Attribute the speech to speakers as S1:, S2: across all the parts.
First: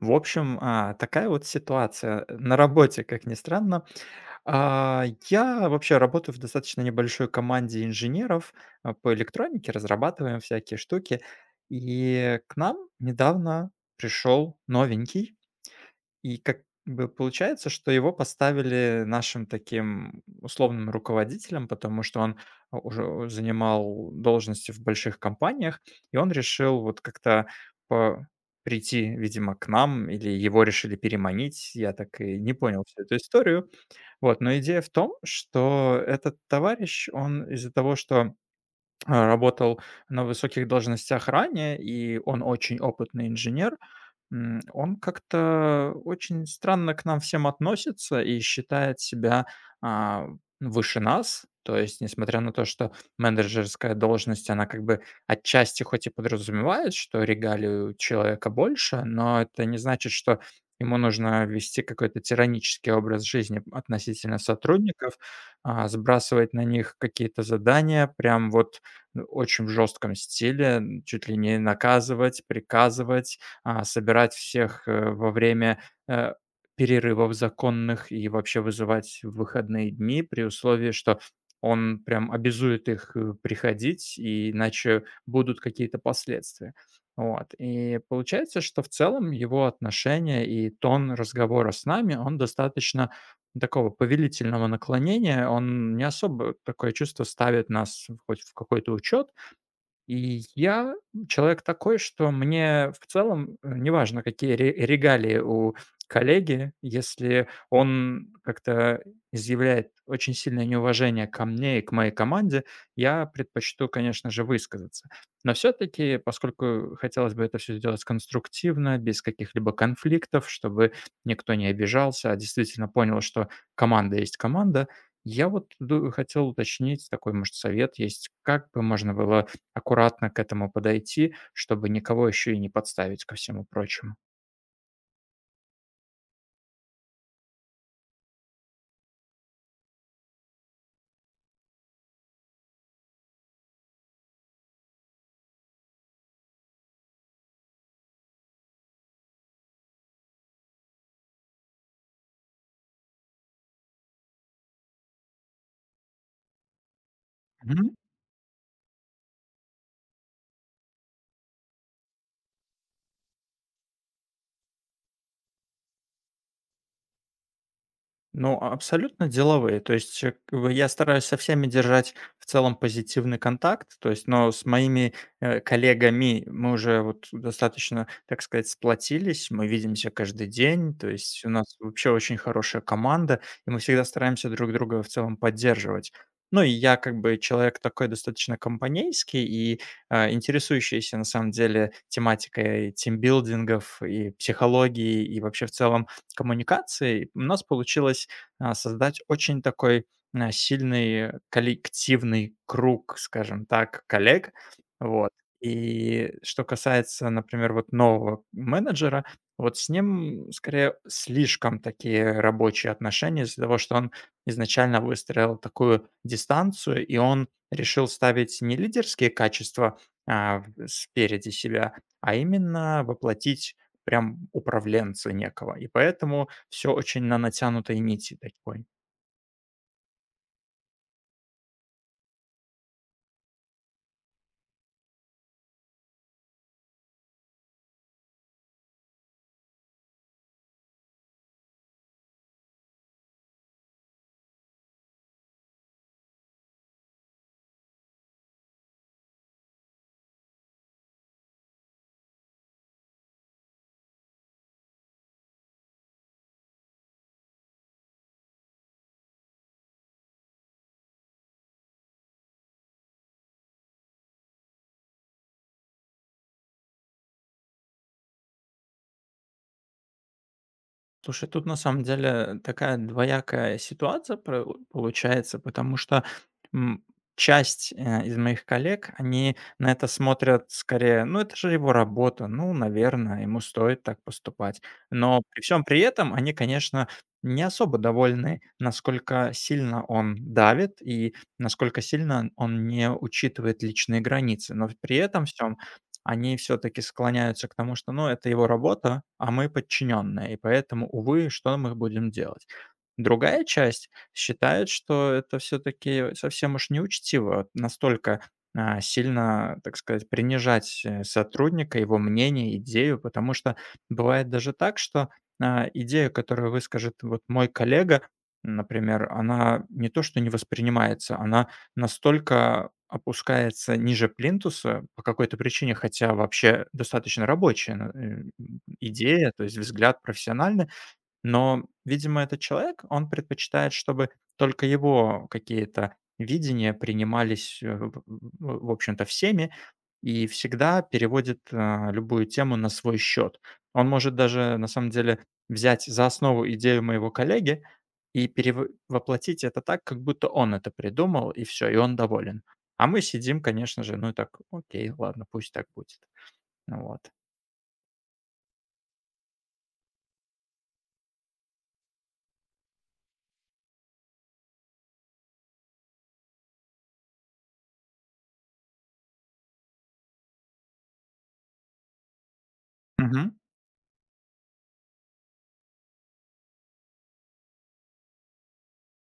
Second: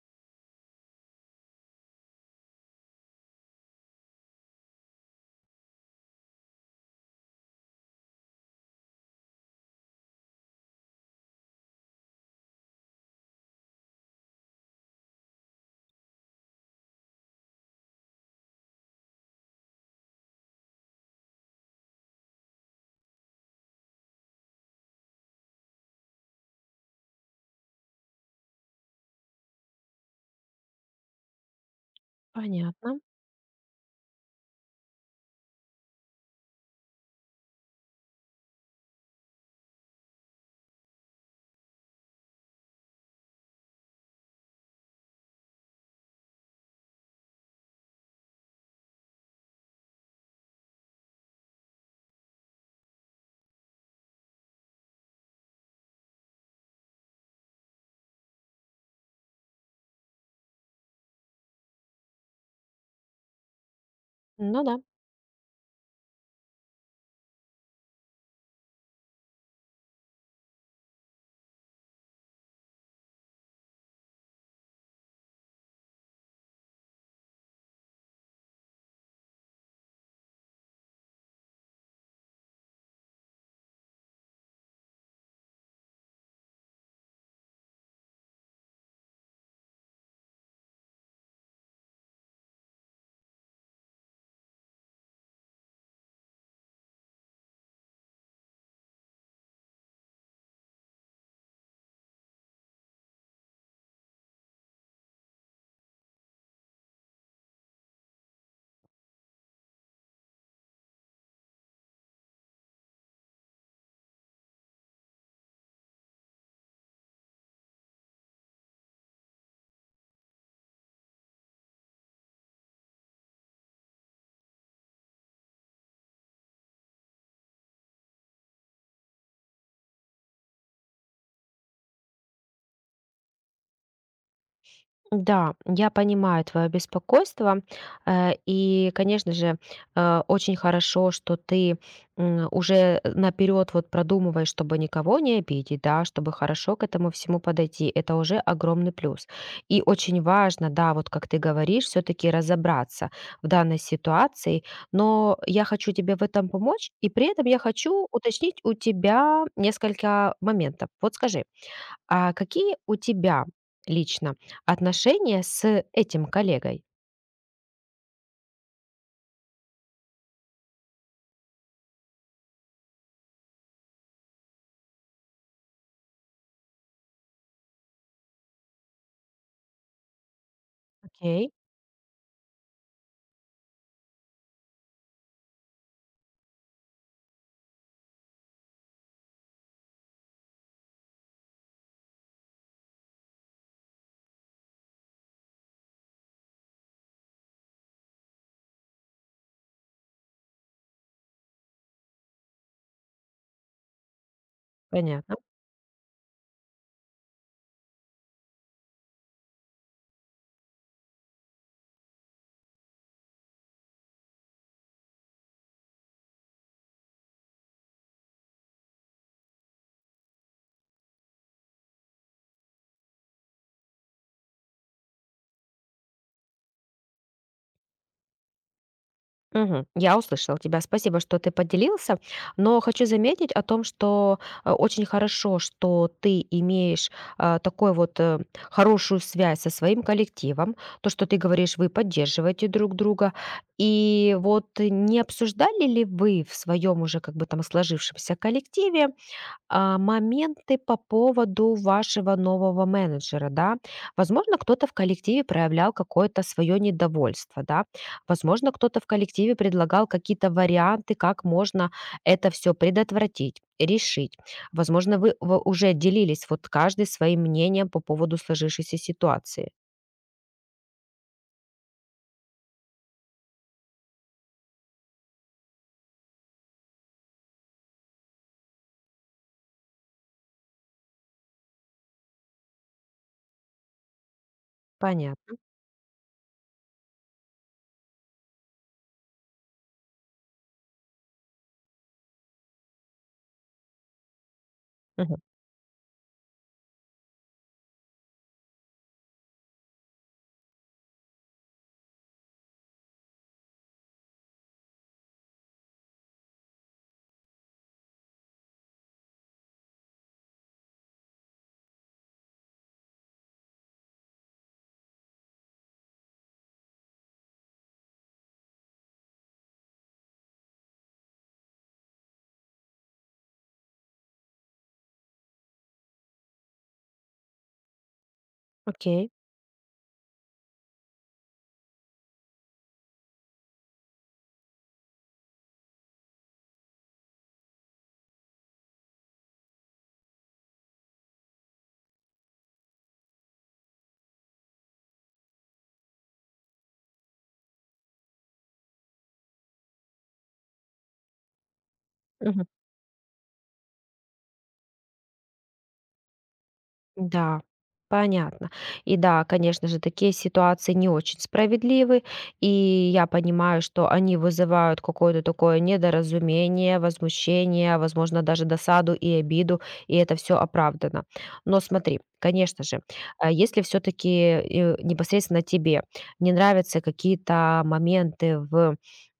S1: В общем, такая вот ситуация на работе, как ни странно. Я вообще работаю в достаточно небольшой команде инженеров по электронике, разрабатываем всякие штуки. И к нам недавно пришел новенький, и как бы получается, что его поставили нашим таким условным руководителем, потому что он уже занимал должности в больших компаниях, и он решил вот как-то по- прийти, видимо, к нам, или его решили переманить, я так и не понял
S2: Понятно.
S1: всю эту историю. Вот, но идея в том, что этот товарищ, он из-за того, что работал на высоких должностях ранее, и он очень опытный инженер. Он как-то очень странно к нам всем относится и считает себя, а, выше нас. То есть, несмотря на то, что менеджерская должность, она как бы отчасти хоть и подразумевает, что регалию человека больше, но это не значит, что ему нужно вести какой-то тиранический образ жизни относительно
S2: Ну да.
S1: сотрудников, сбрасывать на них какие-то задания прям вот, очень в жестком стиле, чуть ли не наказывать, приказывать, собирать всех, э, перерывов законных и вообще вызывать в выходные дни при условии, что он прям обязует их, приходить, и иначе будут какие-то последствия. Вот, и получается, что в целом его отношение и тон разговора с нами, он достаточно такого повелительного наклонения. Он не особо такое чувство ставит нас в хоть в какой-то учет, и я человек такой, что мне в целом, неважно, какие ре регалии у коллеги, если он как-то изъявляет очень сильное неуважение ко мне и к моей команде, я предпочту, конечно же, высказаться. Но все-таки, поскольку хотелось бы это все сделать конструктивно, без каких-либо конфликтов, чтобы никто не обижался, а действительно понял, что команда есть команда, я вот ду хотел уточнить такой, может, совет есть, как бы можно было аккуратно к этому подойти, чтобы никого еще и не подставить, ко всему прочему.
S2: Да, я понимаю твое беспокойство. И, конечно же, очень хорошо, что ты уже наперед вот продумываешь, чтобы никого не обидеть, да, чтобы хорошо к этому всему подойти. Это уже огромный плюс. И очень важно, да, вот как ты говоришь, все-таки разобраться в данной ситуации. Но я хочу тебе в этом помочь, и при этом я
S1: Мгм.
S2: хочу уточнить у тебя несколько моментов. Вот скажи, а какие у тебя лично отношения с этим коллегой?
S1: Ну, абсолютно деловые. То есть, как бы я стараюсь со всеми держать в целом позитивный контакт. То есть, но с моими коллегами мы уже вот достаточно, так сказать, сплотились. Мы видимся каждый день. То есть у
S2: Окей,
S1: нас вообще очень хорошая команда, и мы всегда стараемся друг друга в целом поддерживать. Ну и я как бы человек такой достаточно компанейский и интересующийся на самом деле тематикой тимбилдингов и психологии и вообще в целом коммуникации, и у нас получилось, создать очень такой, сильный коллективный круг, скажем так, коллег. Вот.
S2: понятно.
S1: И что касается, например, вот нового менеджера, вот с ним скорее слишком такие рабочие отношения из-за того, что он изначально выстроил такую дистанцию, и он решил ставить не лидерские качества, в спереди себя, а именно воплотить прям управленца некого. И поэтому все очень на натянутой нити такой.
S2: Мгм. Я услышала тебя. Спасибо, что ты поделился. Но хочу заметить о том, что очень хорошо, что ты имеешь такую вот хорошую связь со своим коллективом. То, что ты говоришь, вы поддерживаете друг друга. И вот не обсуждали ли вы в своем уже как бы там сложившемся коллективе моменты по поводу вашего нового менеджера, да. Возможно, кто-то в коллективе проявлял какое-то свое недовольство, да. Возможно, кто-то в коллективе предлагал какие-то варианты, как можно это все предотвратить решить. Возможно, уже делились вот каждый своим мнением по поводу сложившейся ситуации.
S1: Слушай, тут на самом деле такая двоякая ситуация про получается, потому что, м, часть, из моих коллег, они на это смотрят скорее: "Ну, это же его работа, ну, наверное, ему стоит так поступать". Но
S2: Понятно.
S1: при всем при этом они, конечно, не особо довольны, насколько сильно он давит и насколько сильно он не учитывает личные границы. Но при
S2: Мгм.
S1: этом всём они все-таки склоняются к тому, что, ну, это его работа, а мы подчиненные, и поэтому, увы, что мы будем делать? Другая часть считает, что это все-таки совсем уж неучтиво настолько сильно, так сказать, принижать сотрудника, его мнение, идею, потому что бывает даже так, что идея, которую выскажет вот мой коллега, например, она не то, что не воспринимается, она настолько опускается ниже плинтуса по какой-то причине, хотя вообще достаточно рабочая на
S2: Окей.
S1: идея, то есть взгляд профессиональный. Но, видимо, этот человек, он предпочитает, чтобы только его какие-то видения принимались, э, в общем-то, всеми, и всегда переводит, любую тему на свой счет. Он может даже, на самом деле, взять за основу идею моего коллеги и перев воплотить это так, как будто он это придумал, и все, и он доволен. А мы сидим, конечно же, ну и так: "Окей, ладно, пусть так будет". Ну. Вот.
S2: Да, понятно. И да, конечно же, такие ситуации не очень справедливы, и я понимаю, что они вызывают какое-то такое недоразумение, возмущение, возможно, даже досаду и обиду, и это все оправдано. Но смотри, конечно же,
S1: Мгм.
S2: а если все-таки непосредственно тебе не нравятся какие-то моменты в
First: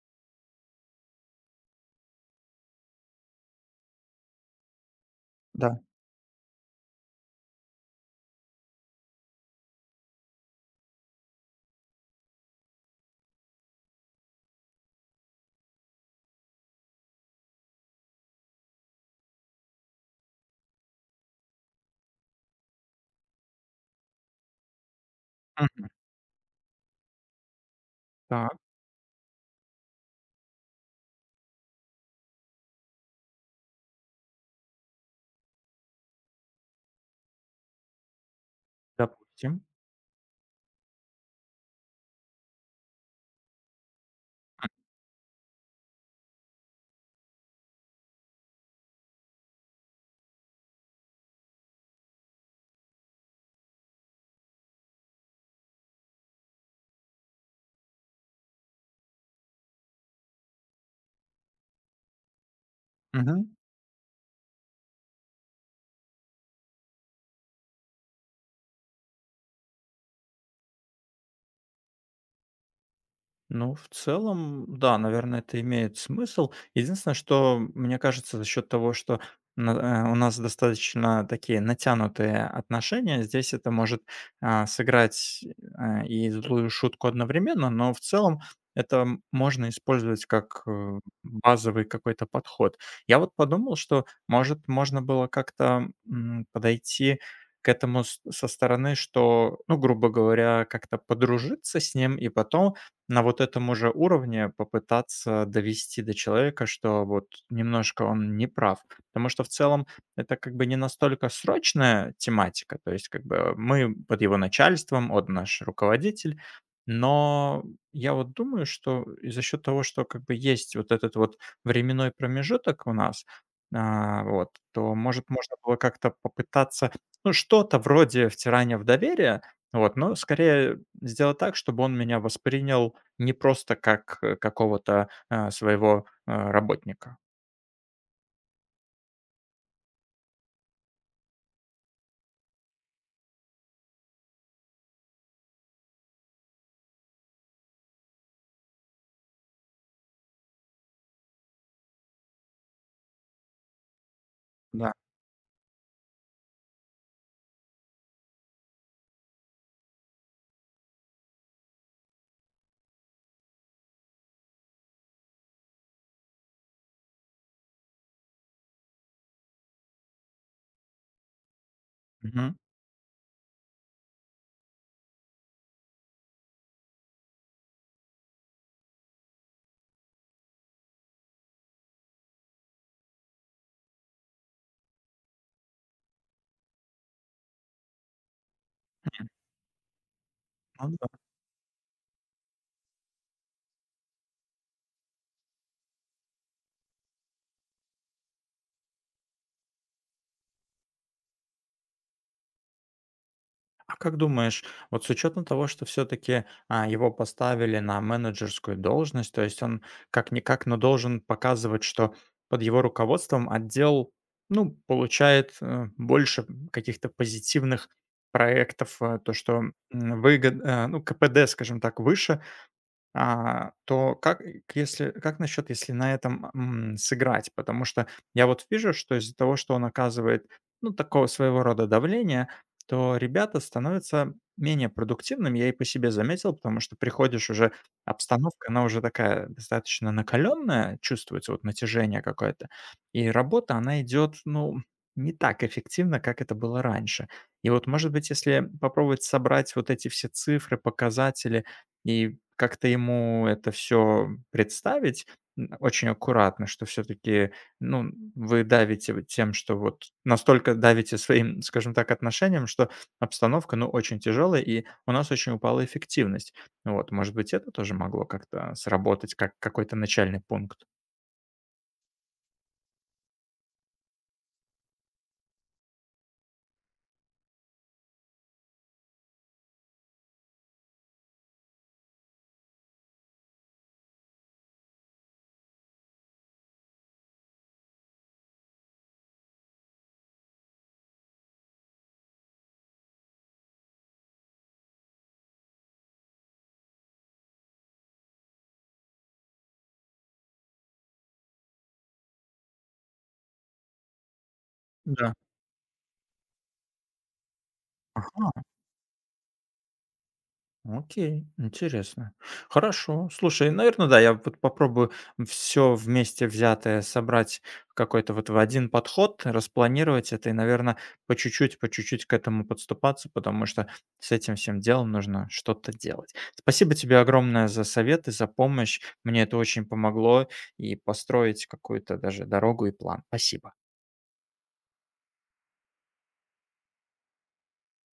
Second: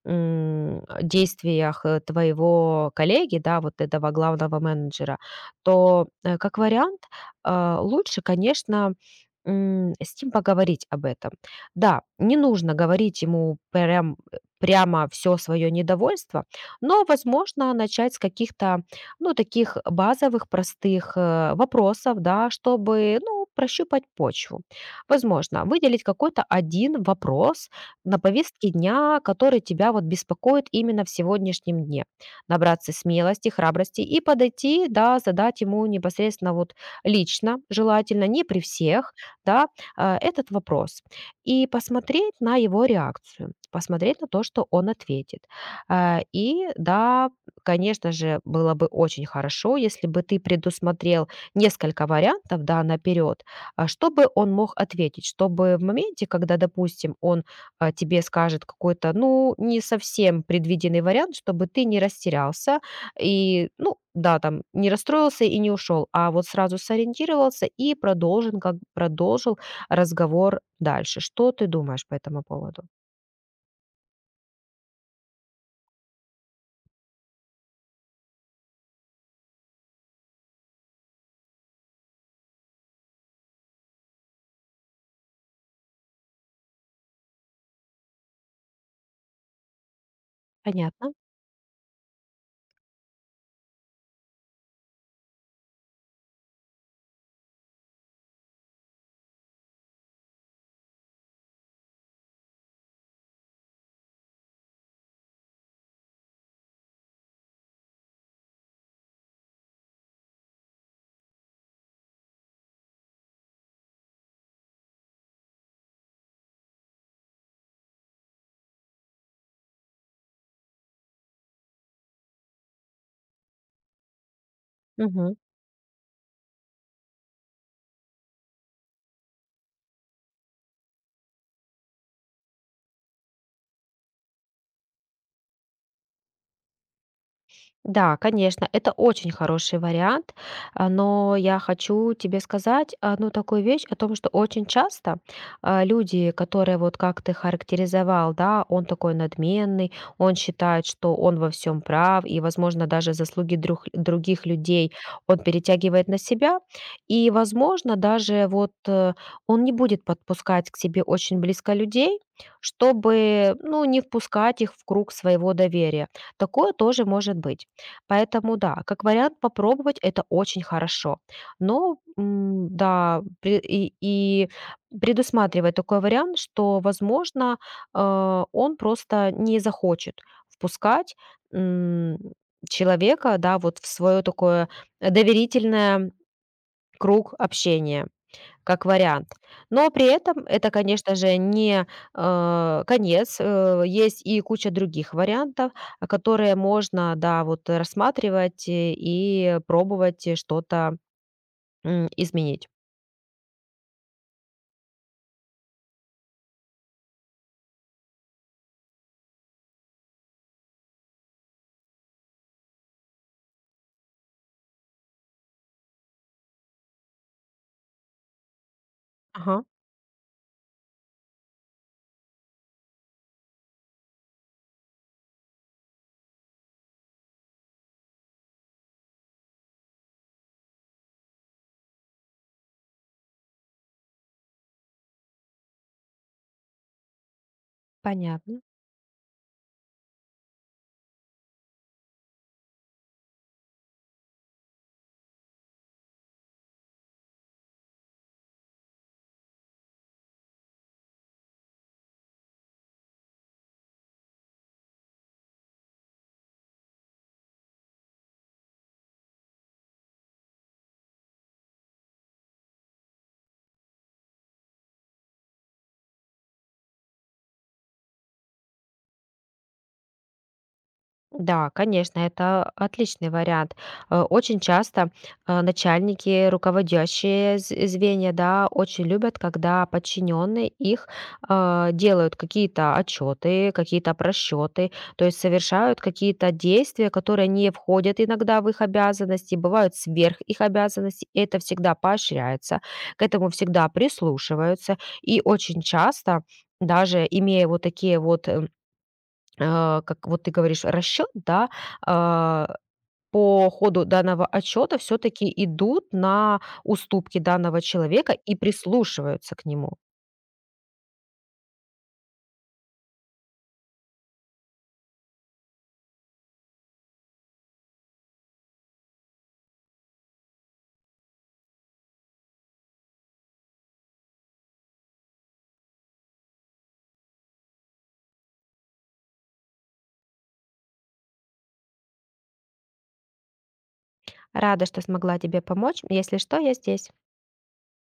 S2: действиях твоего коллеги, да, вот этого главного менеджера,
S1: Да.
S2: то как вариант лучше, конечно, с ним поговорить об этом. Да, не нужно говорить ему прям, прямо все свое недовольство, но, возможно, начать с каких-то, ну, таких базовых, простых вопросов, да, чтобы, ну, прощупать почву. Возможно,
S1: Мгм.
S2: выделить какой-то один вопрос на
S1: Так,
S2: повестке дня, который тебя вот беспокоит именно в сегодняшнем дне. Набраться смелости, храбрости и подойти, да, задать ему непосредственно вот лично, желательно, не при всех,
S1: допустим.
S2: да, этот вопрос. И посмотреть на его реакцию, посмотреть на то, что он ответит. И да, конечно же, было бы очень хорошо, если бы ты предусмотрел несколько вариантов, да, наперед, чтобы он мог ответить, чтобы в моменте, когда, допустим, он тебе скажет какой-то, ну, не совсем предвиденный вариант, чтобы ты не растерялся, и, ну да, там не расстроился и не ушел, а вот сразу сориентировался и продолжен, как продолжил разговор дальше. Что ты думаешь по этому поводу?
S1: Ну, в целом, да, наверное, это имеет смысл. Единственное, что мне кажется, за счет того, что у нас достаточно такие натянутые отношения, здесь это может сыграть и злую шутку одновременно, но в целом это можно использовать как
S2: Понятно?
S1: базовый какой-то подход. Я вот подумал, что, может, можно было как-то подойти к этому со стороны, что, ну, грубо говоря, как-то подружиться с ним и потом на вот этом уже уровне попытаться довести до человека, что вот немножко он не прав. Потому что в целом это как бы не настолько срочная тематика, то есть как бы мы под его начальством, он наш руководитель, но я вот думаю, что и за счет того, что как бы есть вот этот вот временной промежуток у нас, то, может,
S2: Мгм.
S1: можно было как-то попытаться, ну, что-то вроде втирания в доверие, вот, но скорее сделать так, чтобы он меня воспринял не просто как, какого-то, своего, работника.
S2: Да, конечно, это очень хороший вариант, но я хочу тебе сказать одну такую вещь о том, что очень часто люди, которые вот как ты характеризовал, да, он такой надменный, он считает, что он во всем прав, и, возможно, даже заслуги других людей
S1: Да.
S2: он перетягивает на себя, и, возможно, даже он не будет подпускать к себе очень близко людей, чтобы, ну, не впускать их в круг своего доверия. Такое тоже может быть. Поэтому да, как вариант попробовать это очень хорошо. Но
S1: Мгм.
S2: да, и предусматривать такой вариант, что, возможно, он просто не захочет впускать м, человека, да, вот в свое такое доверительное круг общения. Как вариант. Но при этом это,
S1: Ну да.
S2: конечно же, не, э, конец. Э, есть и куча других вариантов, которые можно, да, вот, рассматривать и пробовать, что-то, изменить.
S1: А как думаешь, вот с учетом того, что все-таки, его поставили на менеджерскую должность, то есть он как-никак, но должен показывать, что под его руководством отдел, ну, получает, больше каких-то позитивных проектов,
S2: Ага,
S1: выгод, ну, КПД, скажем так, выше. А, то как, э, если как насчет, если на этом, сыграть? Потому что я вот вижу, что из-за того, что он оказывает, ну, такого своего рода давления, то ребята становятся менее продуктивными. Я и по себе заметил, потому что приходишь уже,
S2: понятно.
S1: обстановка, она уже такая достаточно накаленная, чувствуется вот натяжение какое-то, и работа, она идет, ну, не так эффективно, как это было раньше. И вот, может быть, если попробовать собрать вот эти все цифры, показатели и как-то ему это все представить, очень аккуратно, что все таки, ну, вы давите вот тем, что вот настолько давите своим, скажем так, отношением, что обстановка, ну, очень тяжелая, и у нас очень упала эффективность. Вот, может быть, это тоже могло как-то сработать как какой-то начальный пункт?
S2: Да, конечно, это отличный вариант. Э, очень часто начальники, руководящие звенья, да, очень любят, когда подчиненные их делают какие-то отчеты, какие-то просчеты, то есть совершают какие-то действия, которые не входят иногда в их обязанности, бывают сверх их обязанностей, и это всегда поощряется, к этому всегда прислушиваются, и очень часто даже имея вот такие вот как вот ты говоришь, расчет, да, а, по ходу данного отчета
S1: Да.
S2: все-таки идут на уступки данного человека и
S1: Ага.
S2: прислушиваются к нему.
S1: Окей, интересно. Хорошо. Слушай, наверное, да, я вот попробую все вместе взятое собрать в какой-то вот в один подход, распланировать это и, наверное, по чуть-чуть к этому подступаться, потому что с этим всем делом нужно что-то делать. Спасибо тебе огромное за советы, за помощь. Мне это очень помогло и построить какую-то даже дорогу и план. Спасибо.
S2: Рада, что смогла тебе помочь. Если что, я здесь.